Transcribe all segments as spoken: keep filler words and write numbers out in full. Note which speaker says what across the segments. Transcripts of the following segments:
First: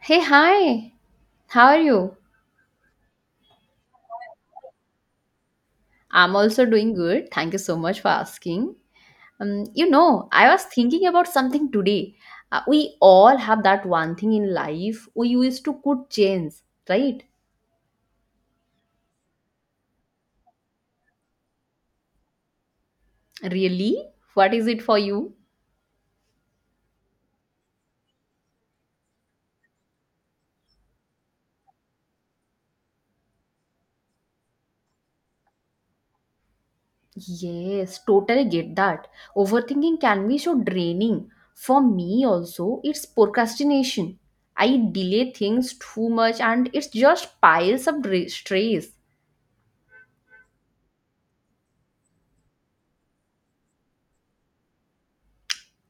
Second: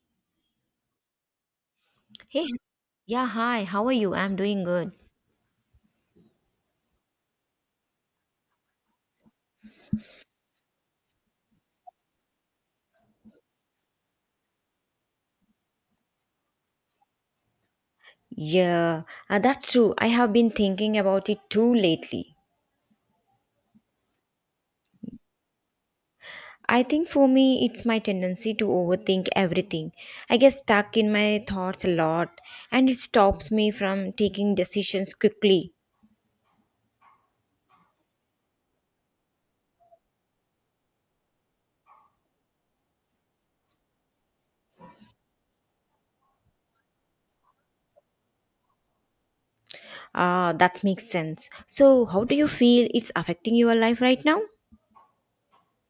Speaker 1: Hey, hi. How are you?
Speaker 2: Hey, yeah, hi, how are you? I'm doing good.
Speaker 1: I'm also doing good. Thank you so much for asking. Um, you know, I was thinking about something today. Uh, we all have that one thing in life we used to could change, right?
Speaker 2: Yeah, uh, that's true. I have been thinking about it too lately.
Speaker 1: Really? What is it for you?
Speaker 2: I think for me, it's my tendency to overthink everything. I get stuck in my thoughts a lot, and it stops me from taking decisions quickly.
Speaker 1: Yes, totally get that. Overthinking can be so draining. For me, also, it's procrastination. I delay things too much and it just piles up dra- stress.
Speaker 2: Ah, that makes sense. So, how do you feel it's affecting your life right now?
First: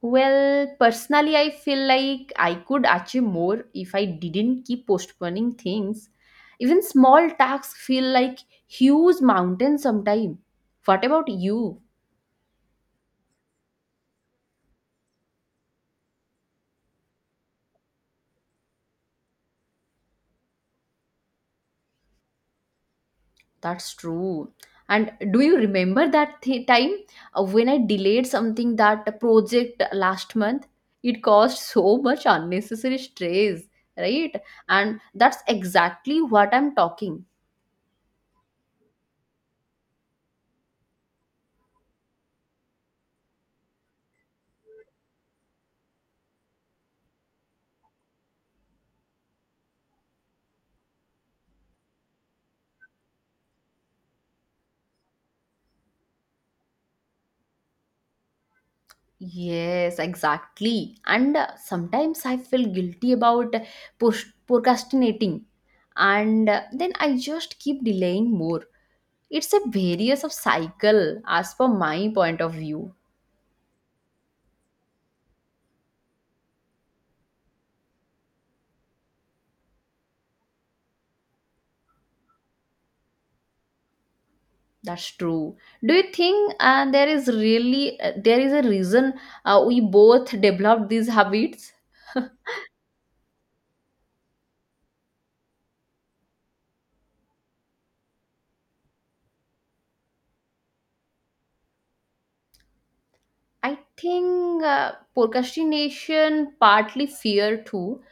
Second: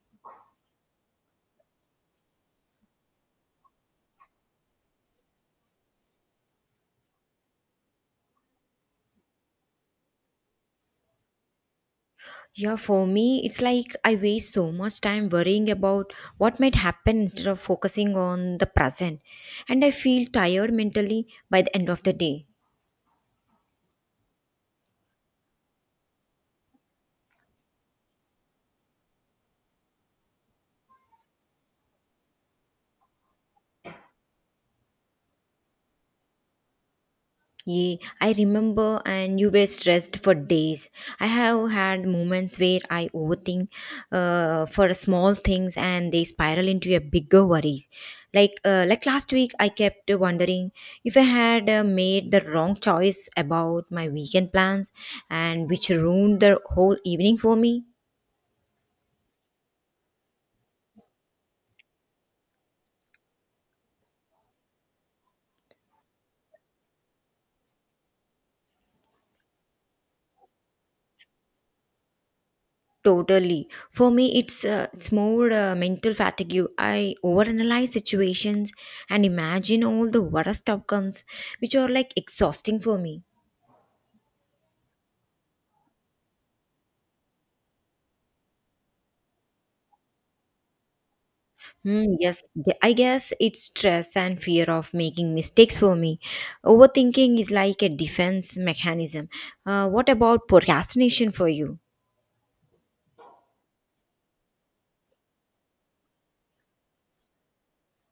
Speaker 1: Well, personally, I feel like I could achieve more if I didn't keep postponing things. Even small tasks feel like huge mountains sometimes. What about you?
Speaker 2: Yeah, for me, it's like I waste so much time worrying about what might happen instead of focusing on the present. And I feel tired mentally by the end of the day.
Speaker 1: That's true. And do you remember that th- time uh, when I delayed something that project last month? It caused so much unnecessary stress, right? And that's exactly what I'm talking.
Speaker 2: Yeah, I remember, and you were stressed for days. I have had moments where I overthink uh, for small things, and they spiral into a bigger worries. Like uh, like last week, I kept wondering if I had uh, made the wrong choice about my weekend plans, and which ruined the whole evening for me.
Speaker 1: Yes, exactly. And uh, sometimes I feel guilty about push- procrastinating, and uh, then I just keep delaying more. It's a various of cycle, as per my point of view.
Speaker 2: Totally. For me, it's uh, it's more uh, mental fatigue. I overanalyze situations and imagine all the worst outcomes, which are like exhausting for me.
Speaker 1: That's true. Do you think uh, there is really uh, there is a reason uh, we both developed these habits?
Speaker 2: Hmm, yes, th- I guess it's stress and fear of making mistakes for me. Overthinking is like a defense mechanism. Uh, what about procrastination for you?
Speaker 1: I think uh, procrastination partly fear too,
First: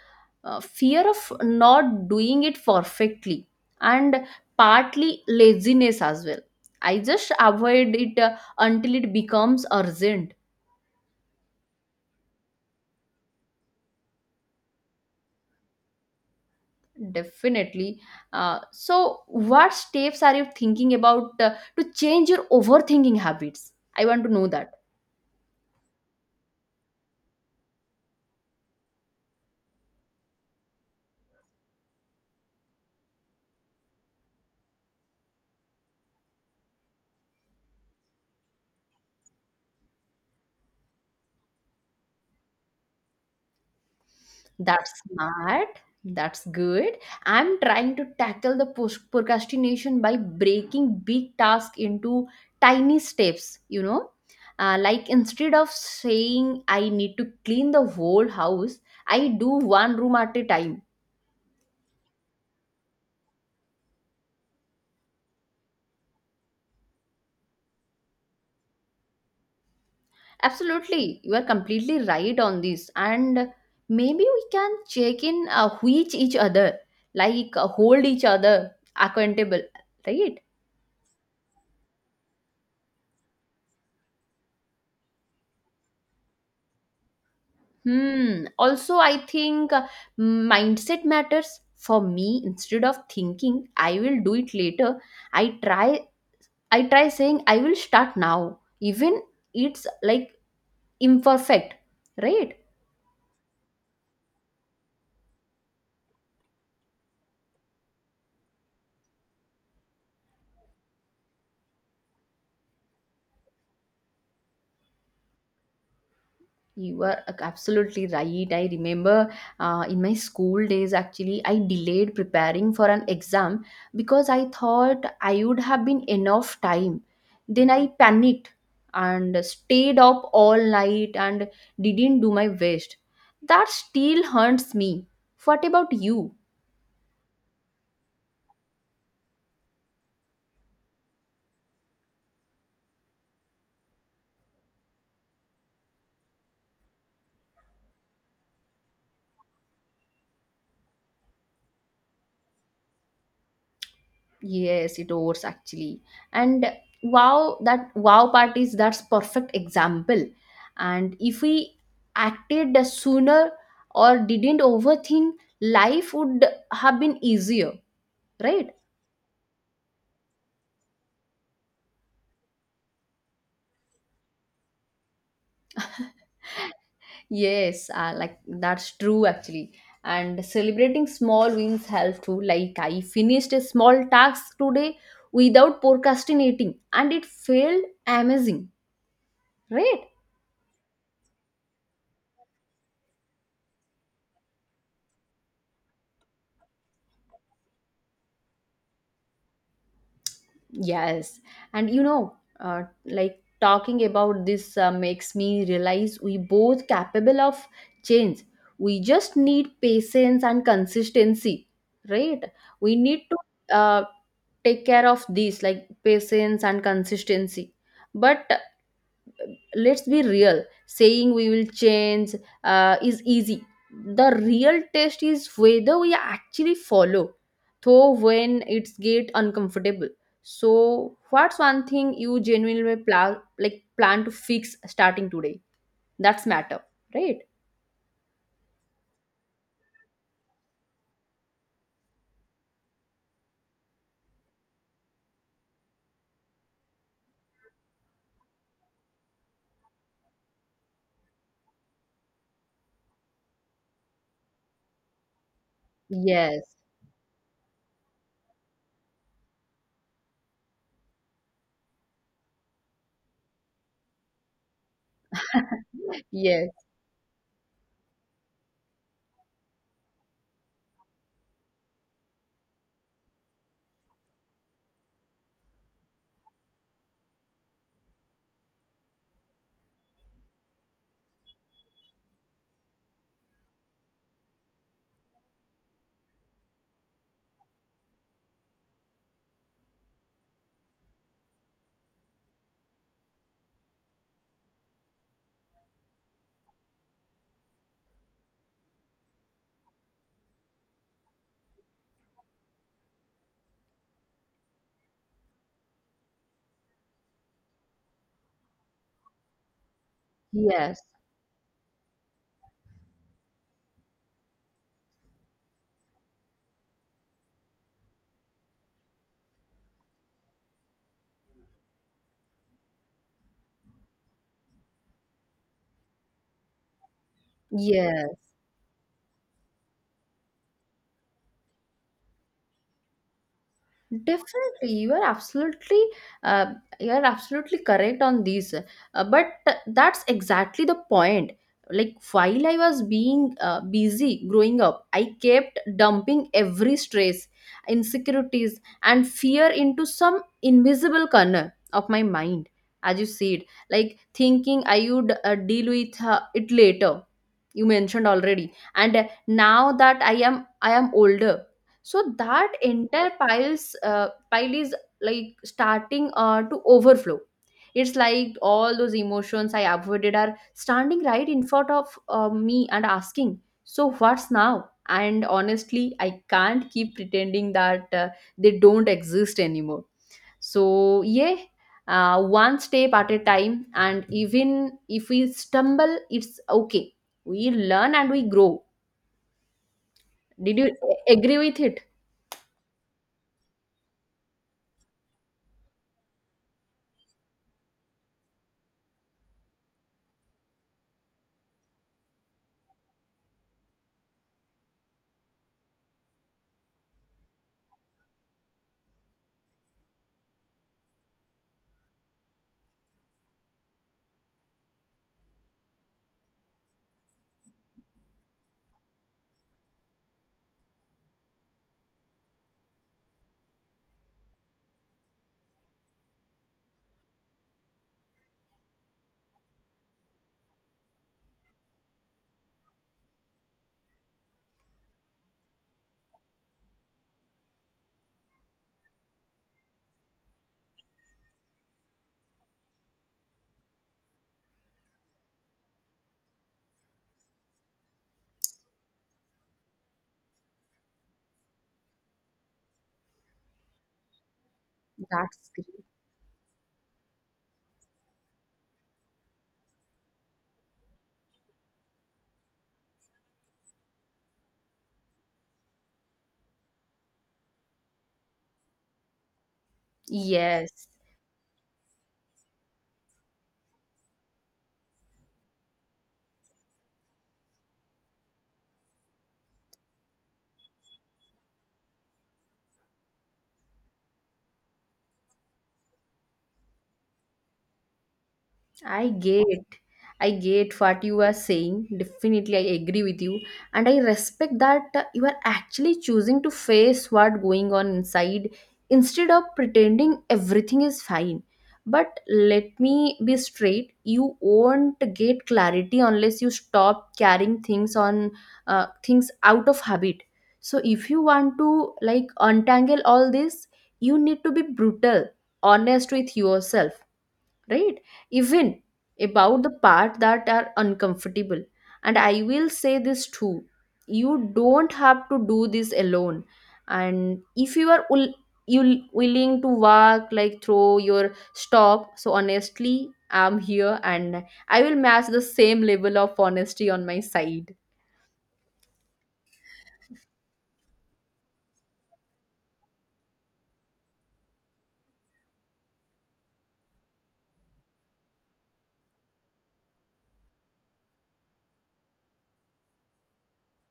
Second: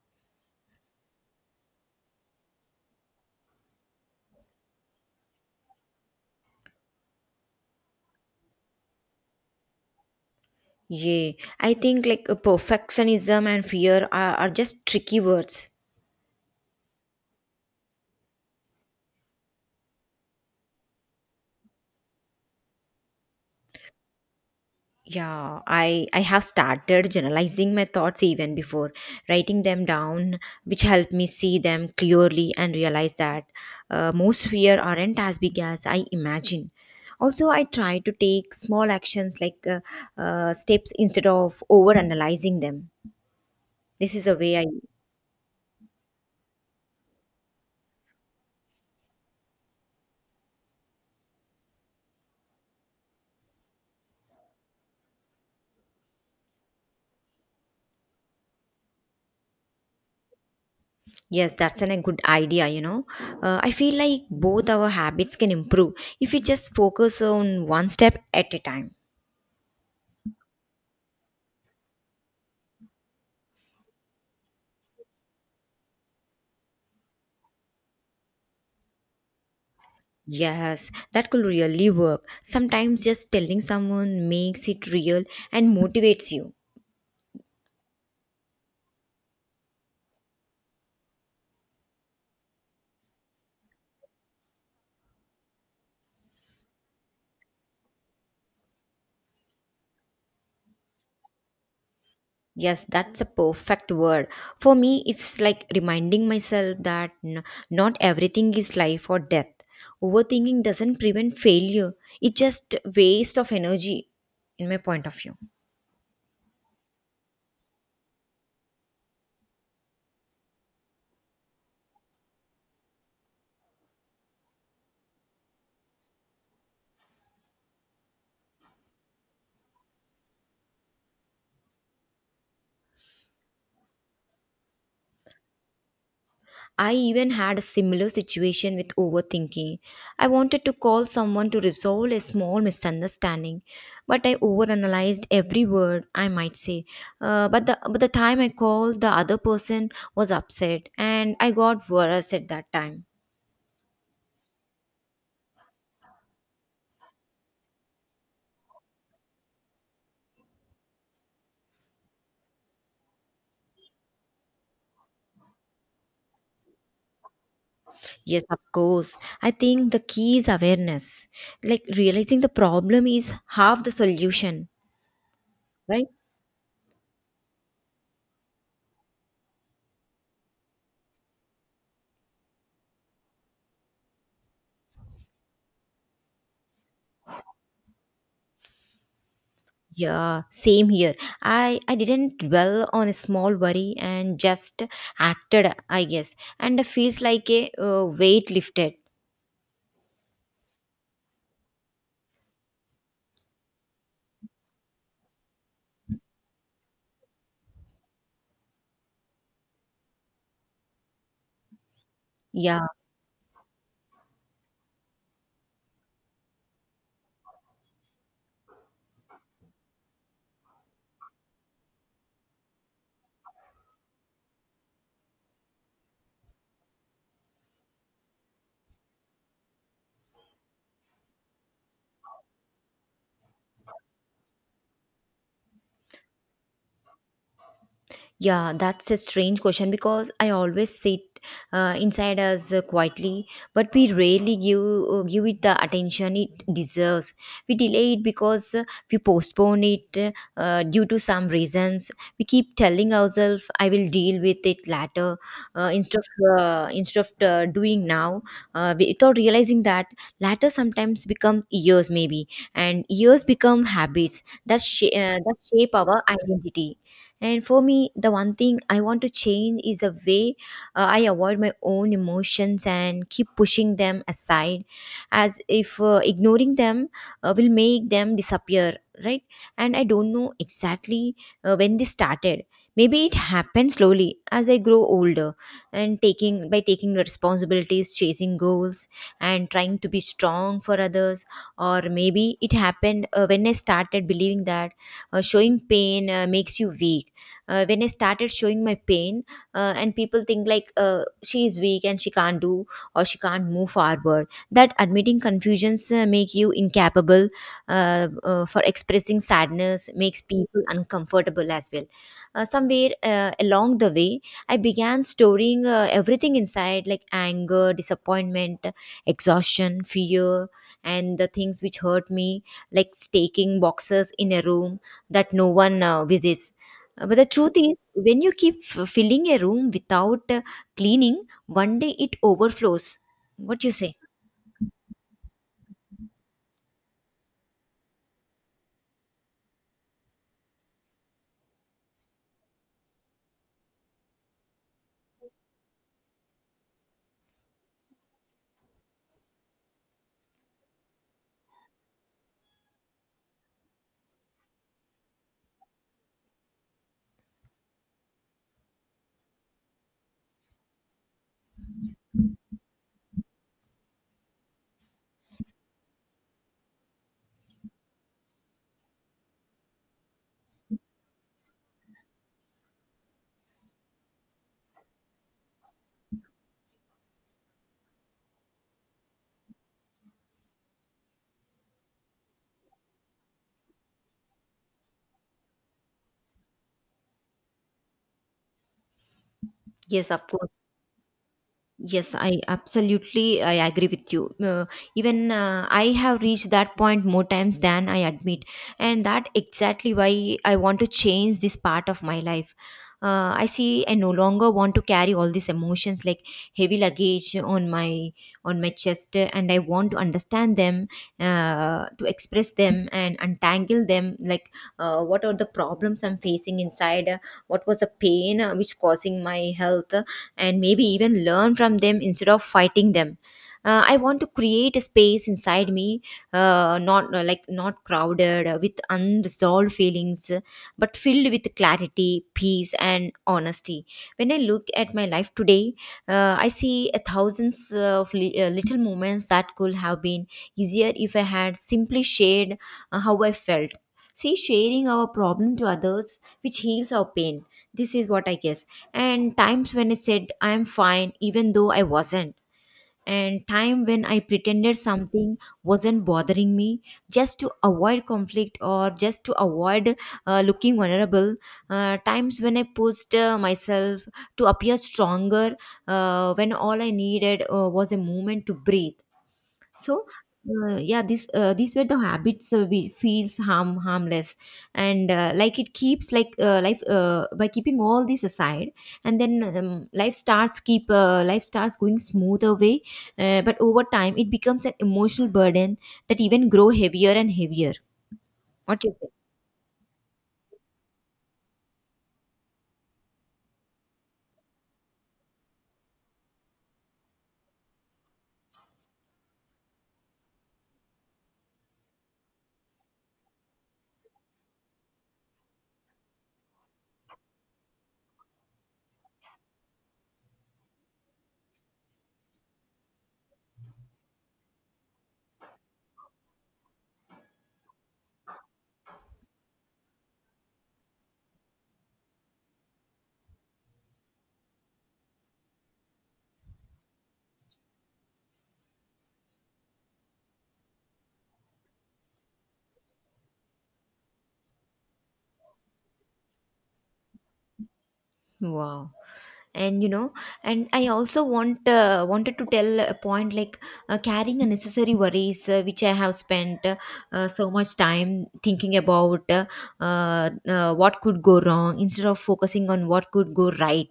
Speaker 1: uh, fear of not doing it perfectly, and partly laziness as well. I just avoid it uh, until it becomes urgent.
Speaker 2: Yeah, I think like uh, perfectionism and fear are, are just tricky words.
Speaker 1: Definitely. Uh, so what steps are you thinking about uh, to change your overthinking habits? I want to know that.
Speaker 2: Yeah, i i have started generalizing my thoughts even before writing them down, which helped me see them clearly and realize that, uh, most fear aren't as big as I imagine. Also, I try to take small actions like uh, uh, steps instead of over analyzing them. This is a way I.
Speaker 1: That's smart. That's good. I'm trying to tackle the pos- procrastination by breaking big tasks into tiny steps, you know. Uh, like instead of saying I need to clean the whole house, I do one room at a time.
Speaker 2: Yes, that's an, a good idea, you know, uh, I feel like both our habits can improve if we just focus on one step at a time.
Speaker 1: Absolutely. You are completely right on this. And maybe we can check in uh, with each other, like uh, hold each other accountable, right?
Speaker 2: Yes, that could really work. Sometimes just telling someone makes it real and motivates you.
Speaker 1: Hmm. Also, I think uh, mindset matters for me. Instead of thinking I will do it later, I try. I try saying I will start now, even it's like imperfect, right?
Speaker 2: Yes, that's a perfect word. For me, it's like reminding myself that n- not everything is life or death. Overthinking doesn't prevent failure, it's just waste of energy, in my point of view.
Speaker 1: You were uh, absolutely right. I remember uh, in my school days, actually, I delayed preparing for an exam because I thought I would have been enough time. Then I panicked and stayed up all night and didn't do my best. That still haunts me. What about you?
Speaker 2: I even had a similar situation with overthinking. I wanted to call someone to resolve a small misunderstanding, but I overanalyzed every word I might say. Uh, but the but the time I called, the other person was upset, and I got worse at that time.
Speaker 1: Yes, it works actually. And wow, that wow part is that's perfect example. And if we acted sooner or didn't overthink, life would have been easier,
Speaker 2: Yes, of
Speaker 1: right?
Speaker 2: course. I think the key is awareness, like realizing the problem is half the solution, right?
Speaker 1: Yes, uh, like that's true actually. And celebrating small wins help too. Like I finished a small task today without procrastinating, and it felt amazing, right?
Speaker 2: Yeah, same here. I I didn't dwell on a small worry and just acted, I guess. And it feels like a uh, weight lifted.
Speaker 1: Yes, and you know, uh, like talking about this uh, makes me realize we both capable of change. We just need patience and consistency, right?
Speaker 2: Yeah,
Speaker 1: We need to uh, take care of these like patience and consistency. But let's be real, saying we will change uh, is easy. The real test is whether we actually follow though when it's get uncomfortable. So what's one thing you genuinely plan, like plan to fix starting today, that's matter, right?
Speaker 2: yeah, that's a strange question because I always sit uh, inside us uh, quietly, but we rarely give uh, give it the attention it deserves. We delay it because, uh, we postpone it uh, due to some reasons. We keep telling ourselves, "I will deal with it later," uh, instead of
Speaker 1: Yes.
Speaker 2: uh, instead of uh, doing now, uh, without realizing that later sometimes become years maybe, and years become habits that sh- uh, that shape our
Speaker 1: Yes,
Speaker 2: identity. And for me, the one thing I want to change is the way uh, I avoid my own emotions and keep pushing them aside, as if uh, ignoring them uh, will make them disappear, right? And I don't know exactly uh, when this started. Maybe it happened slowly as I grow older, and taking by taking responsibilities, chasing goals, and trying to be strong for others. Or maybe it happened uh, when I started believing that, uh, showing pain uh, makes you weak. Uh, when I started showing my pain, uh, and people think like, uh, she is weak and she can't do, or she can't move forward, that admitting confusions uh, make you incapable, uh, uh, for expressing sadness makes people
Speaker 1: yes,
Speaker 2: uncomfortable as well. Uh, somewhere uh, along the way, I began storing, uh, everything inside, like anger, disappointment, exhaustion, fear, and the things which hurt me, like staking boxes in a room that no one uh, visits. Uh, but the truth is,
Speaker 1: yes.
Speaker 2: when you keep f- filling a room without uh, cleaning, one day it overflows. What you say?
Speaker 1: Definitely, you are absolutely, uh, you are absolutely correct on these. Uh, but that's exactly the point. Like while I was being uh, busy growing up, I kept dumping every stress, insecurities, and fear into some invisible corner of my mind. As you said, like thinking I would uh, deal with uh, it later. You mentioned already, and uh, now that I am I am older, so that entire piles uh, pile is like starting uh, to overflow. It's like all those emotions I avoided are standing right in front of uh, me and asking, so what's now? And honestly, I can't keep pretending that uh, they don't exist anymore. So yeah, uh, one step at a time, and even if we stumble, it's okay. We learn and we grow.
Speaker 2: Yes, of course.
Speaker 1: Did you a- agree with it?
Speaker 2: Yes, I absolutely I agree with you. Uh, even uh, I have reached that point more times than I admit, and that exactly why I want to change this part of my life. Uh, I see I no longer want to carry all these emotions like heavy luggage on my on my chest, uh, and I want to understand them, uh, to express them, and untangle them. Like, uh, what are the problems I'm facing inside? Uh, what was the pain uh, which causing my health? And maybe even learn from them instead of fighting them. Uh, I want to create a space inside me, uh, not uh, like not crowded uh, with unresolved feelings, uh, but filled with clarity, peace, and honesty. When I look at my life today, uh, I see a thousands of li- uh, little moments that could have been easier if I had simply shared uh, how I felt. See, sharing our problem to others, which heals our pain. This is what I guess. And times when I said I'm fine even though I wasn't, and time when I pretended something
Speaker 1: That's great.
Speaker 2: wasn't bothering me, just to avoid conflict, or just to avoid uh, looking vulnerable, uh, times when I pushed uh, myself to appear stronger uh, when all I needed uh, was a moment to breathe. So, uh,
Speaker 1: Yes,
Speaker 2: yeah, this uh, these were the habits uh, we feels harm harmless, and uh, like it keeps, like uh, life uh, by keeping all this aside, and then um, life starts keep uh, life starts going smoother way, uh, but over time it becomes an emotional burden that even grow heavier and heavier. What you
Speaker 1: I
Speaker 2: say?
Speaker 1: get. I get what you are saying. Definitely, I agree with you. And I respect that uh, you are actually choosing to face what going on inside instead of pretending everything is fine. But let me be straight. You won't get clarity unless you stop carrying things on, uh, things out of habit. So if you want to like untangle all this, you need to be brutal, honest with yourself, right? Even about the part that are uncomfortable. And I will say this too, you don't have to do this alone. And if you are will, you willing to work like throw your stop, so honestly, I'm here, and I will match the same level of honesty on my side,
Speaker 2: Wow. And you know, and I also want uh, wanted to tell a point like, uh, carrying unnecessary worries, uh, which I have spent uh, uh, so much time thinking about, uh, uh, uh, what could go wrong instead of focusing on what could go right.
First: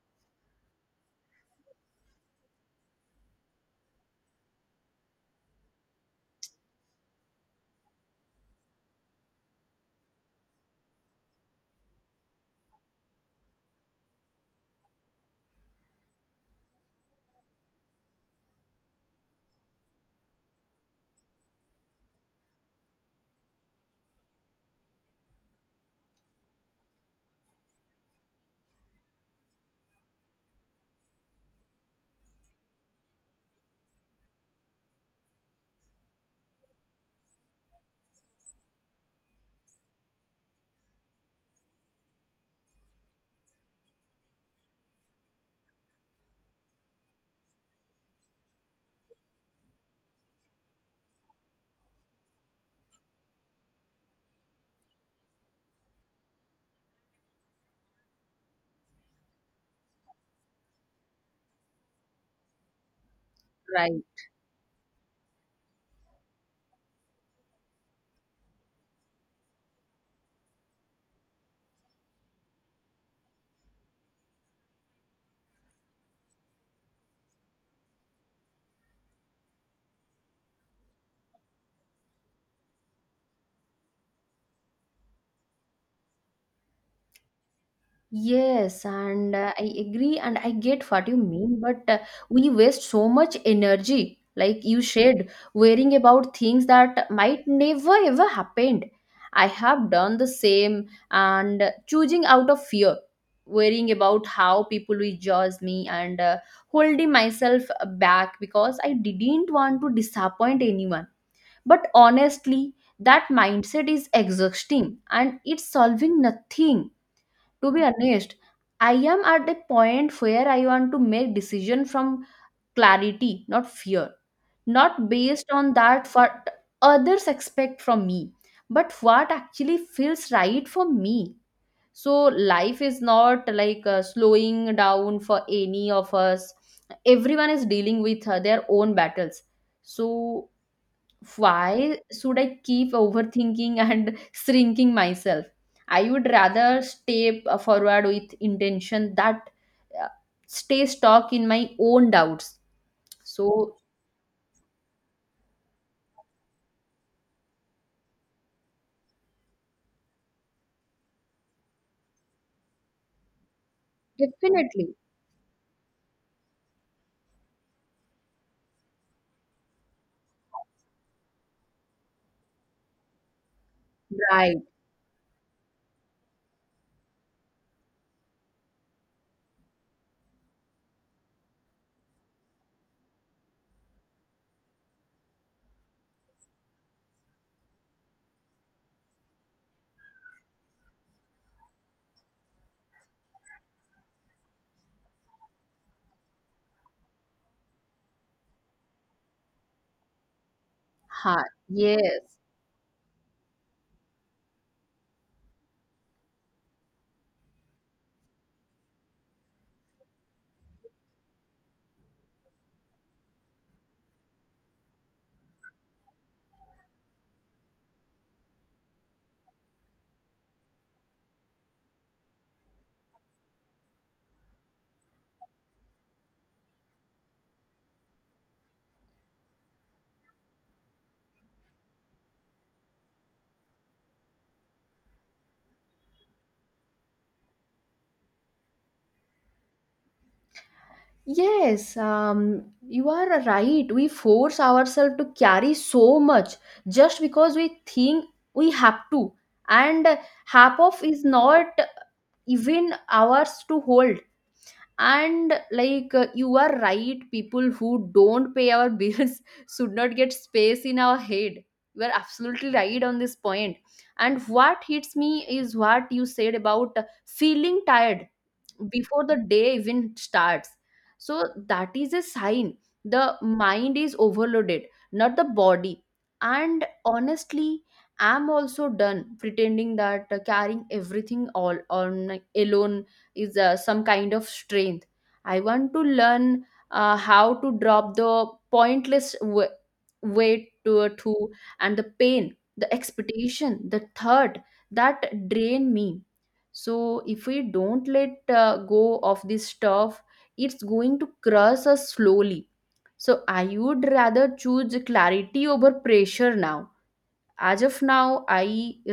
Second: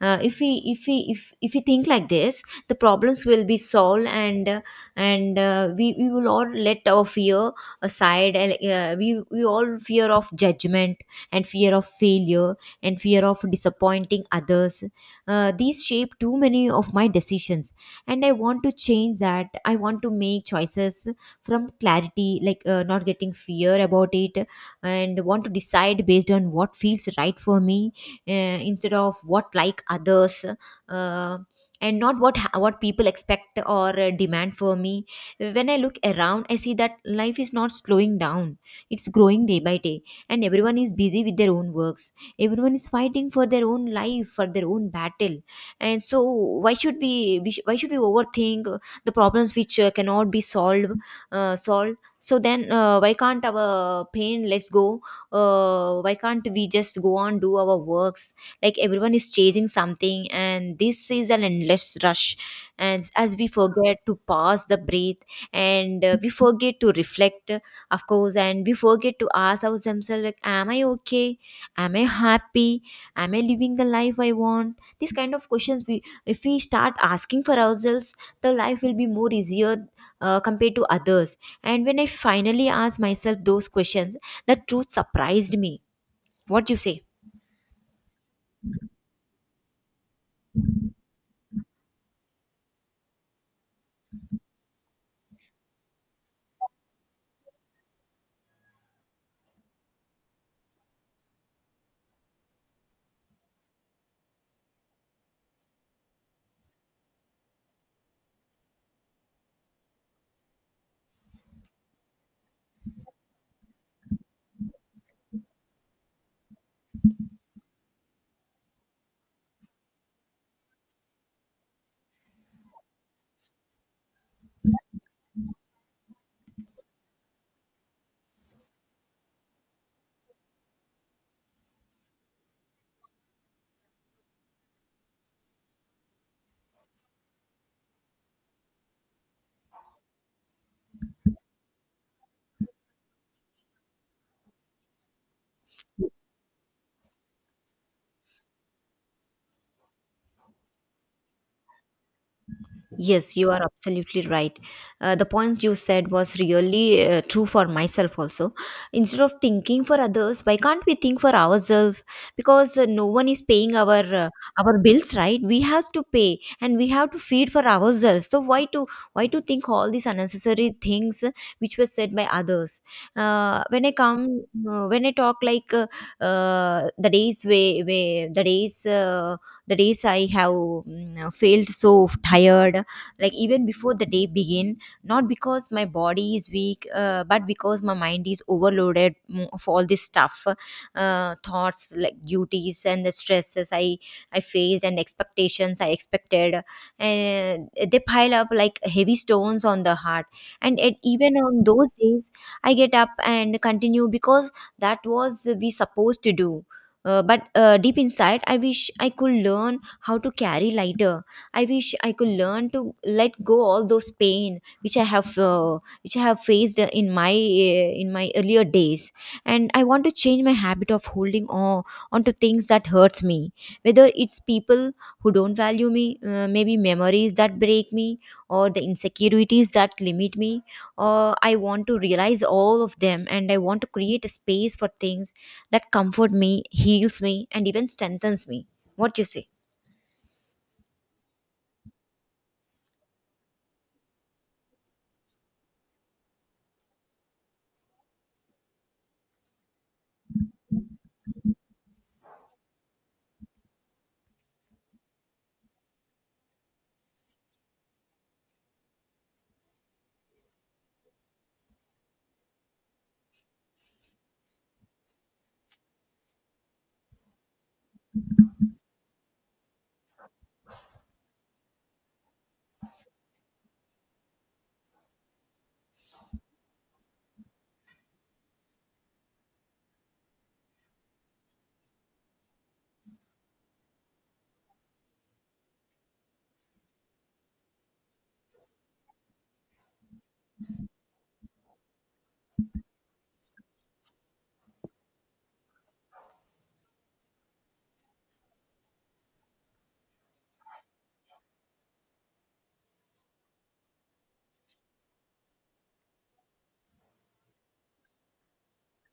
Speaker 2: Uh, if we if we if if we think like this, the problems will be solved, and uh, and uh, we we will all let our fear aside. And uh, we we all fear of judgment, and fear of failure, and fear of disappointing others. Uh, these shape too many of my decisions, and I want to change that. I want to make choices from clarity, like uh, not getting fear about it, and want to decide based on what feels right for me, uh, instead of what like others. Uh, and not what ha- what people expect or uh, demand for me. When I look around, I see that life is not slowing down, it's growing day by day, and everyone is busy with their own works, everyone is fighting for their own life, for their own battle. And so why should we, we sh- why should we overthink uh, the problems which uh, cannot be solved uh, solved? So then, uh, why can't our pain let's go? Uh, why can't we just go on do our works? Like everyone is chasing something, and this is an endless rush, and as we forget to
Speaker 1: right?
Speaker 2: pause the breath, and uh, we forget to reflect, of course, and we forget to ask ourselves like, am I okay, am I happy, am I living the life I want? These kind of questions, we, if we start asking for ourselves, the life will be more easier uh, compared to others. And when I finally asked myself those questions, the truth surprised me. What you say?
Speaker 1: Yes, and uh, I agree, and I get what you mean, but uh, we waste so much energy, like you said, worrying about things that might never ever happened. I have done the same, and uh, choosing out of fear, worrying about how people will judge me, and uh, holding myself back because I didn't want to disappoint anyone. But honestly, that mindset is exhausting and it's solving nothing, to be honest. I am at a point where I want to make decision from clarity, not fear, not based on that what others expect from me, but what actually feels right for me. So life is not like uh, slowing down for any of us. Everyone is dealing with uh, their own battles. So why should I keep overthinking and shrinking myself? I would rather step forward with intention that uh, stay stuck in my own doubts.
Speaker 2: Yes, you are
Speaker 1: So
Speaker 2: absolutely right. Uh, the points you said was really uh, true for myself also. Instead of thinking for others, why can't we think for ourselves? Because uh, no one is paying our, uh, our
Speaker 1: definitely,
Speaker 2: bills, right? We have to pay and we have to feed for ourselves. So why to why to think all these unnecessary things, uh, which were said by others? Uh, when I come,
Speaker 1: right?
Speaker 2: uh, when I talk like uh, uh, the days way, way the days uh, the days I have mm, failed, so tired, like even before the day begin, not because my body is weak, uh, but because my mind is overloaded mm, of all this stuff, uh, thoughts like duties and the stresses i i faced and expectations I expected, and they pile up like heavy stones on the heart. And it, even
Speaker 1: Ha,
Speaker 2: on those days,
Speaker 1: yes,
Speaker 2: I get up and continue because that was we supposed to do. Uh, but uh, deep inside I wish I could learn how to carry lighter. I wish I could learn to let go all those pain which I have uh, which I have faced uh, in my uh, in my earlier days, and I want to change my habit of holding on onto things that hurts me, whether it's people who don't value me, uh, maybe memories that break me, or the insecurities that limit me. Or I want to realize all of them, and I want to create a space for things that comfort me, heals me, and even strengthens me. What do you say?
Speaker 1: yes. Um, you are right. We force ourselves to carry so much just because we think we have to, and half of is not even ours to hold. And like uh, you are right, people who don't pay our bills should not get space in our head. You are absolutely right on this point point. And what hits me is what you said about feeling tired before the day even starts. So that is a sign the mind is overloaded, not the body. And honestly, I'm also done pretending that uh, carrying everything all on alone is uh, some kind of strength. I want to learn uh, how to drop the pointless w- weight to to and the pain, the expectation, the thought that drain me. So if we don't let uh, go of this stuff, it's going to crush us slowly. So I would rather choose clarity over pressure now. As of now, I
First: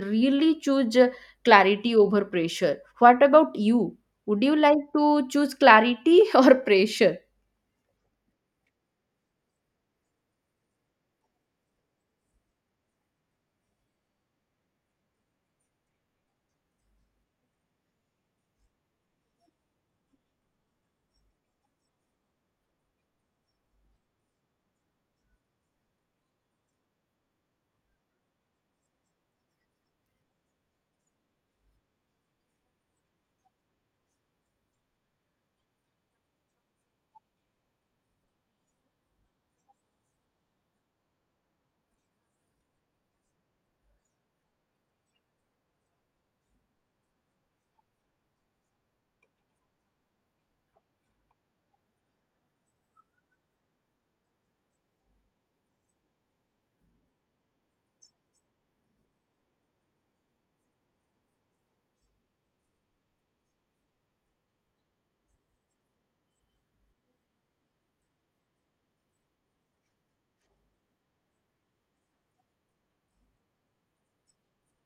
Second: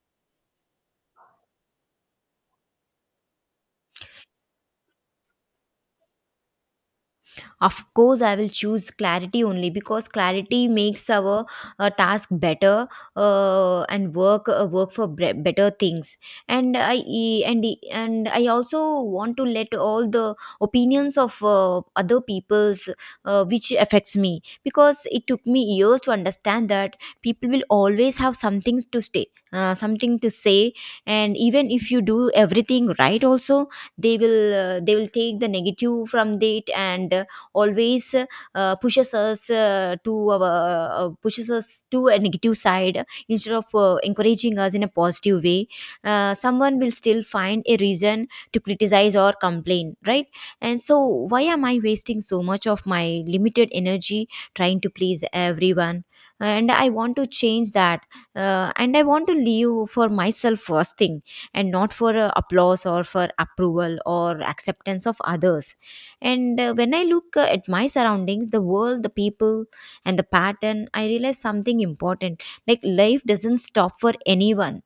Speaker 1: really choose uh, clarity over pressure. What about you? Would you like to choose clarity or pressure?
Speaker 2: Of course I will choose clarity only because clarity makes our uh, task better, uh, and work uh, work for bre- better things. And I e- and e- and I also want to let all the opinions of uh, other people's, uh, which affects me, because it took me years to understand that people will always have something to stay, uh, something to say. And even if you do everything right also, they will uh, they will take the negative from it and uh, always uh, pushes us uh, to our, uh, pushes us to a negative side instead of uh, encouraging us in a positive way. Uh, someone will still find a reason to criticize or complain, right? And so why am I wasting so much of my limited energy trying to please everyone? And I want to change that. Uh, and I want to live for myself first thing, and not for uh, applause or for approval or acceptance of others. And uh, when I look uh, at my surroundings, the world, the people, and the pattern, I realize something important. Like, life doesn't stop for anyone.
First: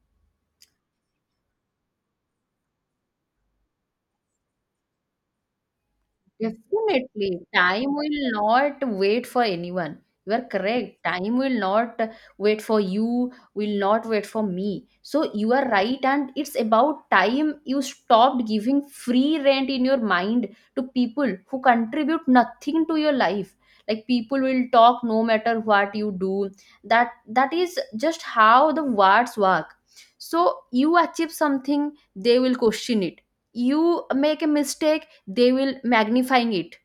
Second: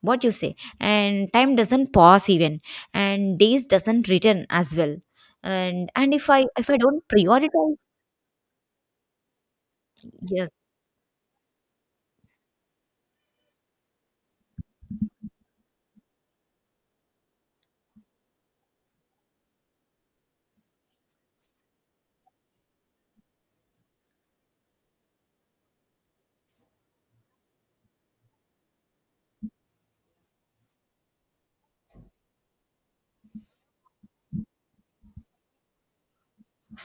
Speaker 2: What you say? And time doesn't pause even. And days doesn't return as well. And and if I if I don't
Speaker 1: Definitely,
Speaker 2: prioritize,
Speaker 1: time will not wait for anyone. You are
Speaker 2: yes,
Speaker 1: correct. Time will not wait for you, will not wait for me. So you are right, and it's about time you stopped giving free rent in your mind to people who contribute nothing to your life. Like people will talk no matter what you do. That that is just how the words work. So you achieve something, they will question it. You make a mistake, they will magnifying it.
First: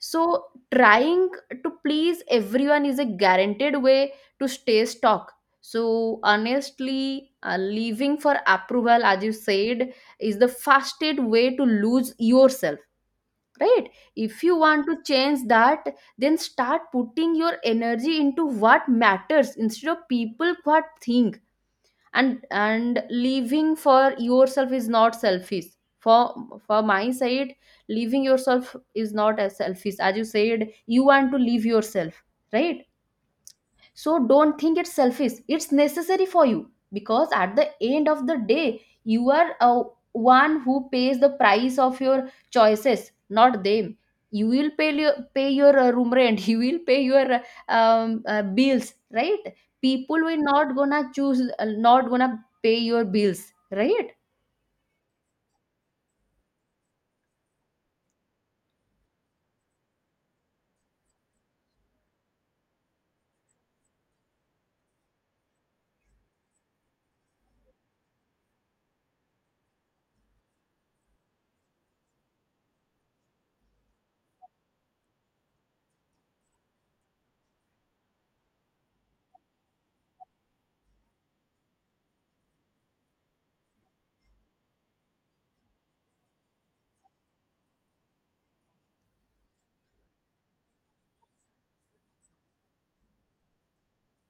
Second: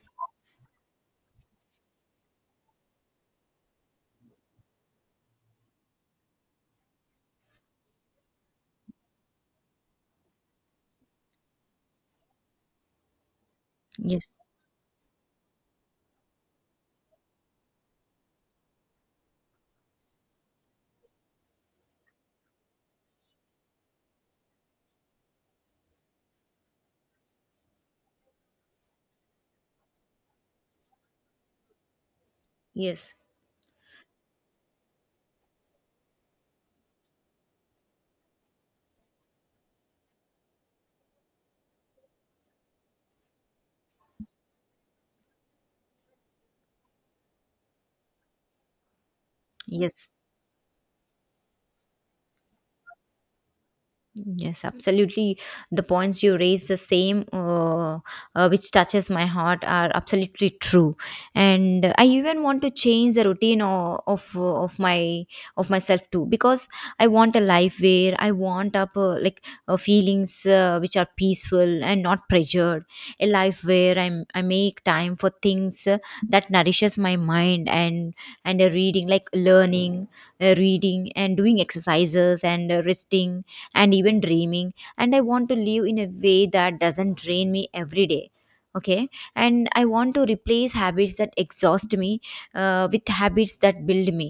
Speaker 1: So trying to please everyone is a guaranteed way to stay stuck. So honestly, uh, living for approval, as you said, is the fastest way to lose yourself, right?
Speaker 2: yes,
Speaker 1: If you want to change that, then start putting your energy into what matters instead of people what think. and and living for yourself is not selfish. for for my side, living yourself is not as selfish as you said. You want to live yourself, right?
Speaker 2: yes,
Speaker 1: So don't think it's selfish. It's necessary for you because at the end of the day, you are uh, one who pays the price of your choices, not them. You will pay your, pay your uh, room rent. You will pay your uh, um, uh, bills, right?
Speaker 2: yes.
Speaker 1: People will not gonna choose, uh, not gonna pay your bills, right?
Speaker 2: Yes, absolutely. The points you raise, the same uh, uh, which touches my heart, are absolutely true. And uh, I even want to change the routine of of, uh, of my of myself too, because I want a life where I want up uh, like uh, feelings uh, which are peaceful and not pressured. A life where I I make time for things uh, that nourishes my mind and and a reading like learning, uh, reading and doing exercises and uh, resting and even dreaming. And I want to live in a way that doesn't drain me every day. Okay. And I want to replace habits that exhaust me uh, with habits that build me.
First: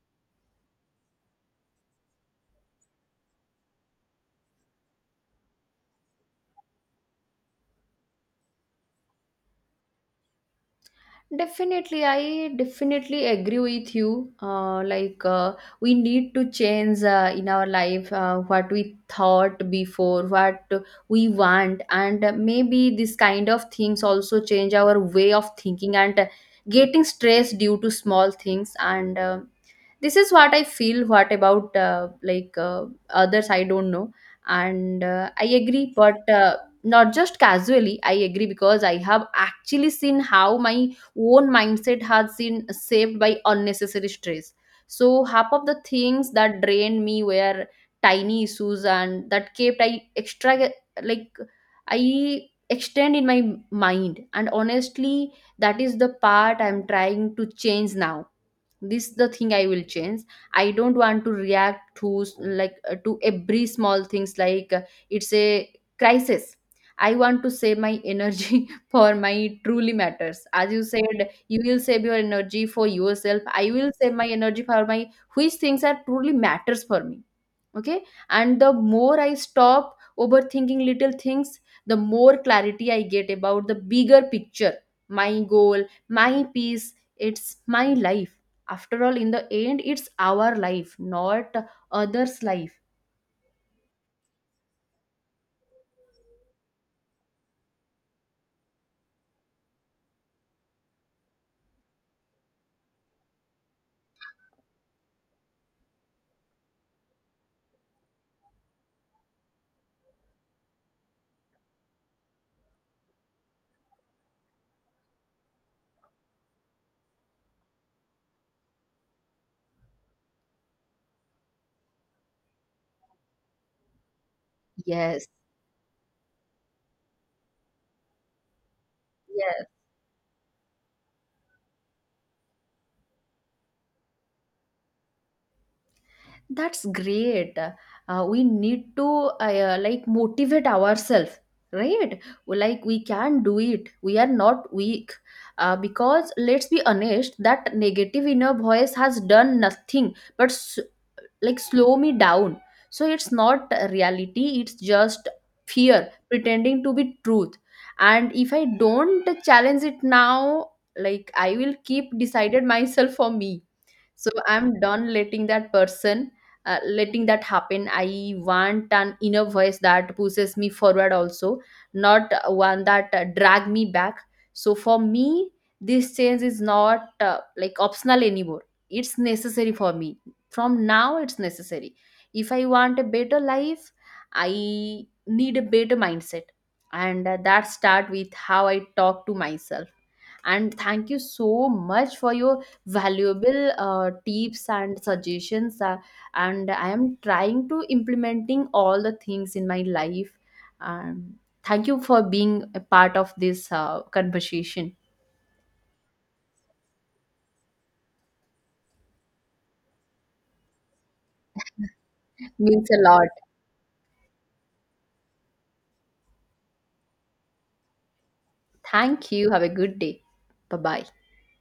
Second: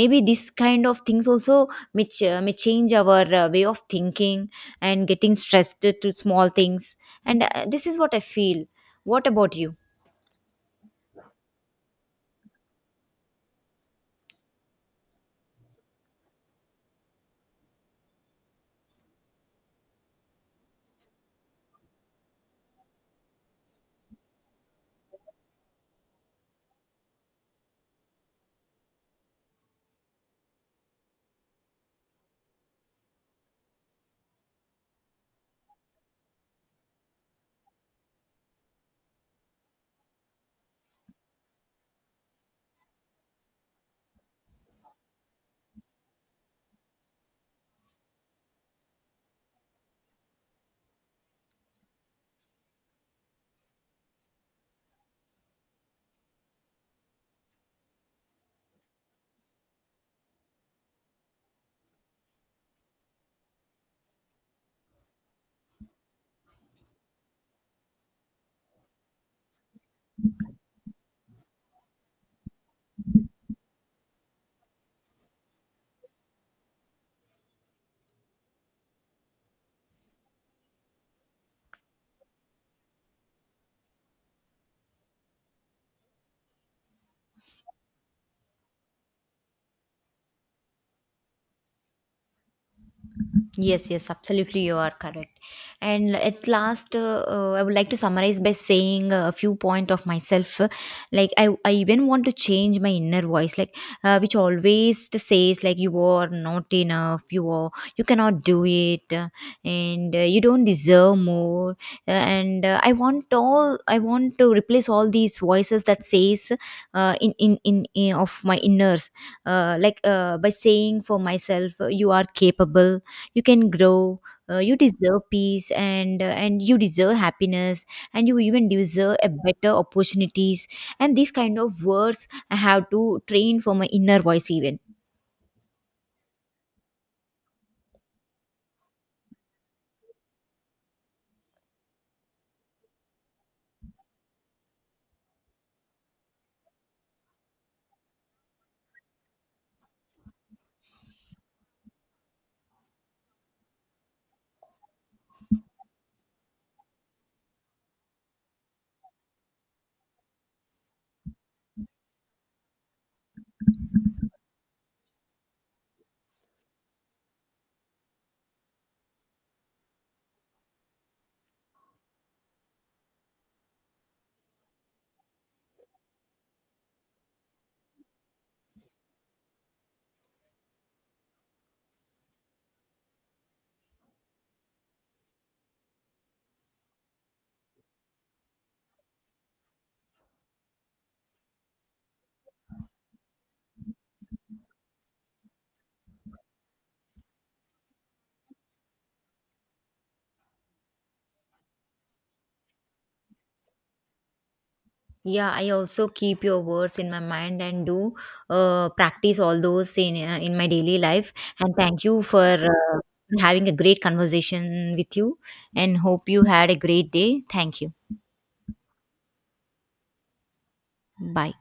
Speaker 2: Maybe this kind of things also may, ch- uh, may change our uh, way of thinking and getting stressed to small things. And uh, this is what I feel. What about you?
Speaker 1: Definitely, I definitely agree with you. Uh, like, uh, we need to change uh, in our life uh, what we thought before, what we want, and uh, maybe this kind of things also change our way of thinking and uh, getting stressed due to small things. And uh, this is what I feel. What about uh, like uh, others, I don't know. And uh, I agree, but uh, not just casually I agree, because I have actually seen how my own mindset has been saved by unnecessary stress. So half of the things that drained me were tiny issues, and that kept I extra, like I extend in my mind. And honestly, that is the part I'm trying to change now. This the thing I will change. I don't want to react to s- like uh, to every small things like uh, it's a crisis. I want to save my energy for my truly matters. As you said, you will save your energy for yourself, I will save my energy for my, which things are truly matters for me. Okay. And the more I stop overthinking little things, the more clarity I get about the bigger picture, my goal, my peace, it's my life. After all, in the end, it's our life, not others life.
Speaker 2: Yes, yes, absolutely, you are correct. And at last, uh, uh, I would like to summarize by saying a few point of myself. uh, Like I, I even want to change my inner voice, like, uh, which always t- says like you are not enough, you are, you cannot do it, uh, and uh, you don't deserve more. Uh, and uh, I want all, I want to replace all these voices that says uh, in, in in in of my inners, uh, like uh, by saying for myself, uh, you are capable, you can grow, uh, you deserve
Speaker 1: Yes,
Speaker 2: peace and uh, and you deserve happiness, and you even deserve a
Speaker 1: yes.
Speaker 2: better opportunities. And these kind of words I have to train for my inner voice even.
Speaker 1: That's great. Uh, we need to uh, uh, like motivate ourselves, right? Like we can do it. We are not weak. Uh, because let's be honest, that negative inner voice has done nothing but s- like slow me down. So it's not reality. It's just fear pretending to be truth. And if I don't challenge it now, like I will keep decided myself for me. So I'm done letting that person, uh, letting that happen. I want an inner voice that pushes me forward also, not one that uh, drag me back. So for me, this change is not uh, like optional anymore. It's necessary for me. From now it's necessary. If I want a better life, I need a better mindset. And uh, that start with how I talk to myself. And thank you so much for your valuable uh, tips and suggestions, uh, and I am trying to implementing all the things in my life. um, Thank you for being a part of this uh, conversation.
Speaker 2: Yeah, I also keep your words in my mind and do uh, practice all those in uh, in my daily life. And thank you for
Speaker 1: Means
Speaker 2: uh,
Speaker 1: a lot.
Speaker 2: having a great conversation with you, and hope you had a great day. Thank you.
Speaker 1: Thank you. Have a good day. Bye bye.
Speaker 2: Bye.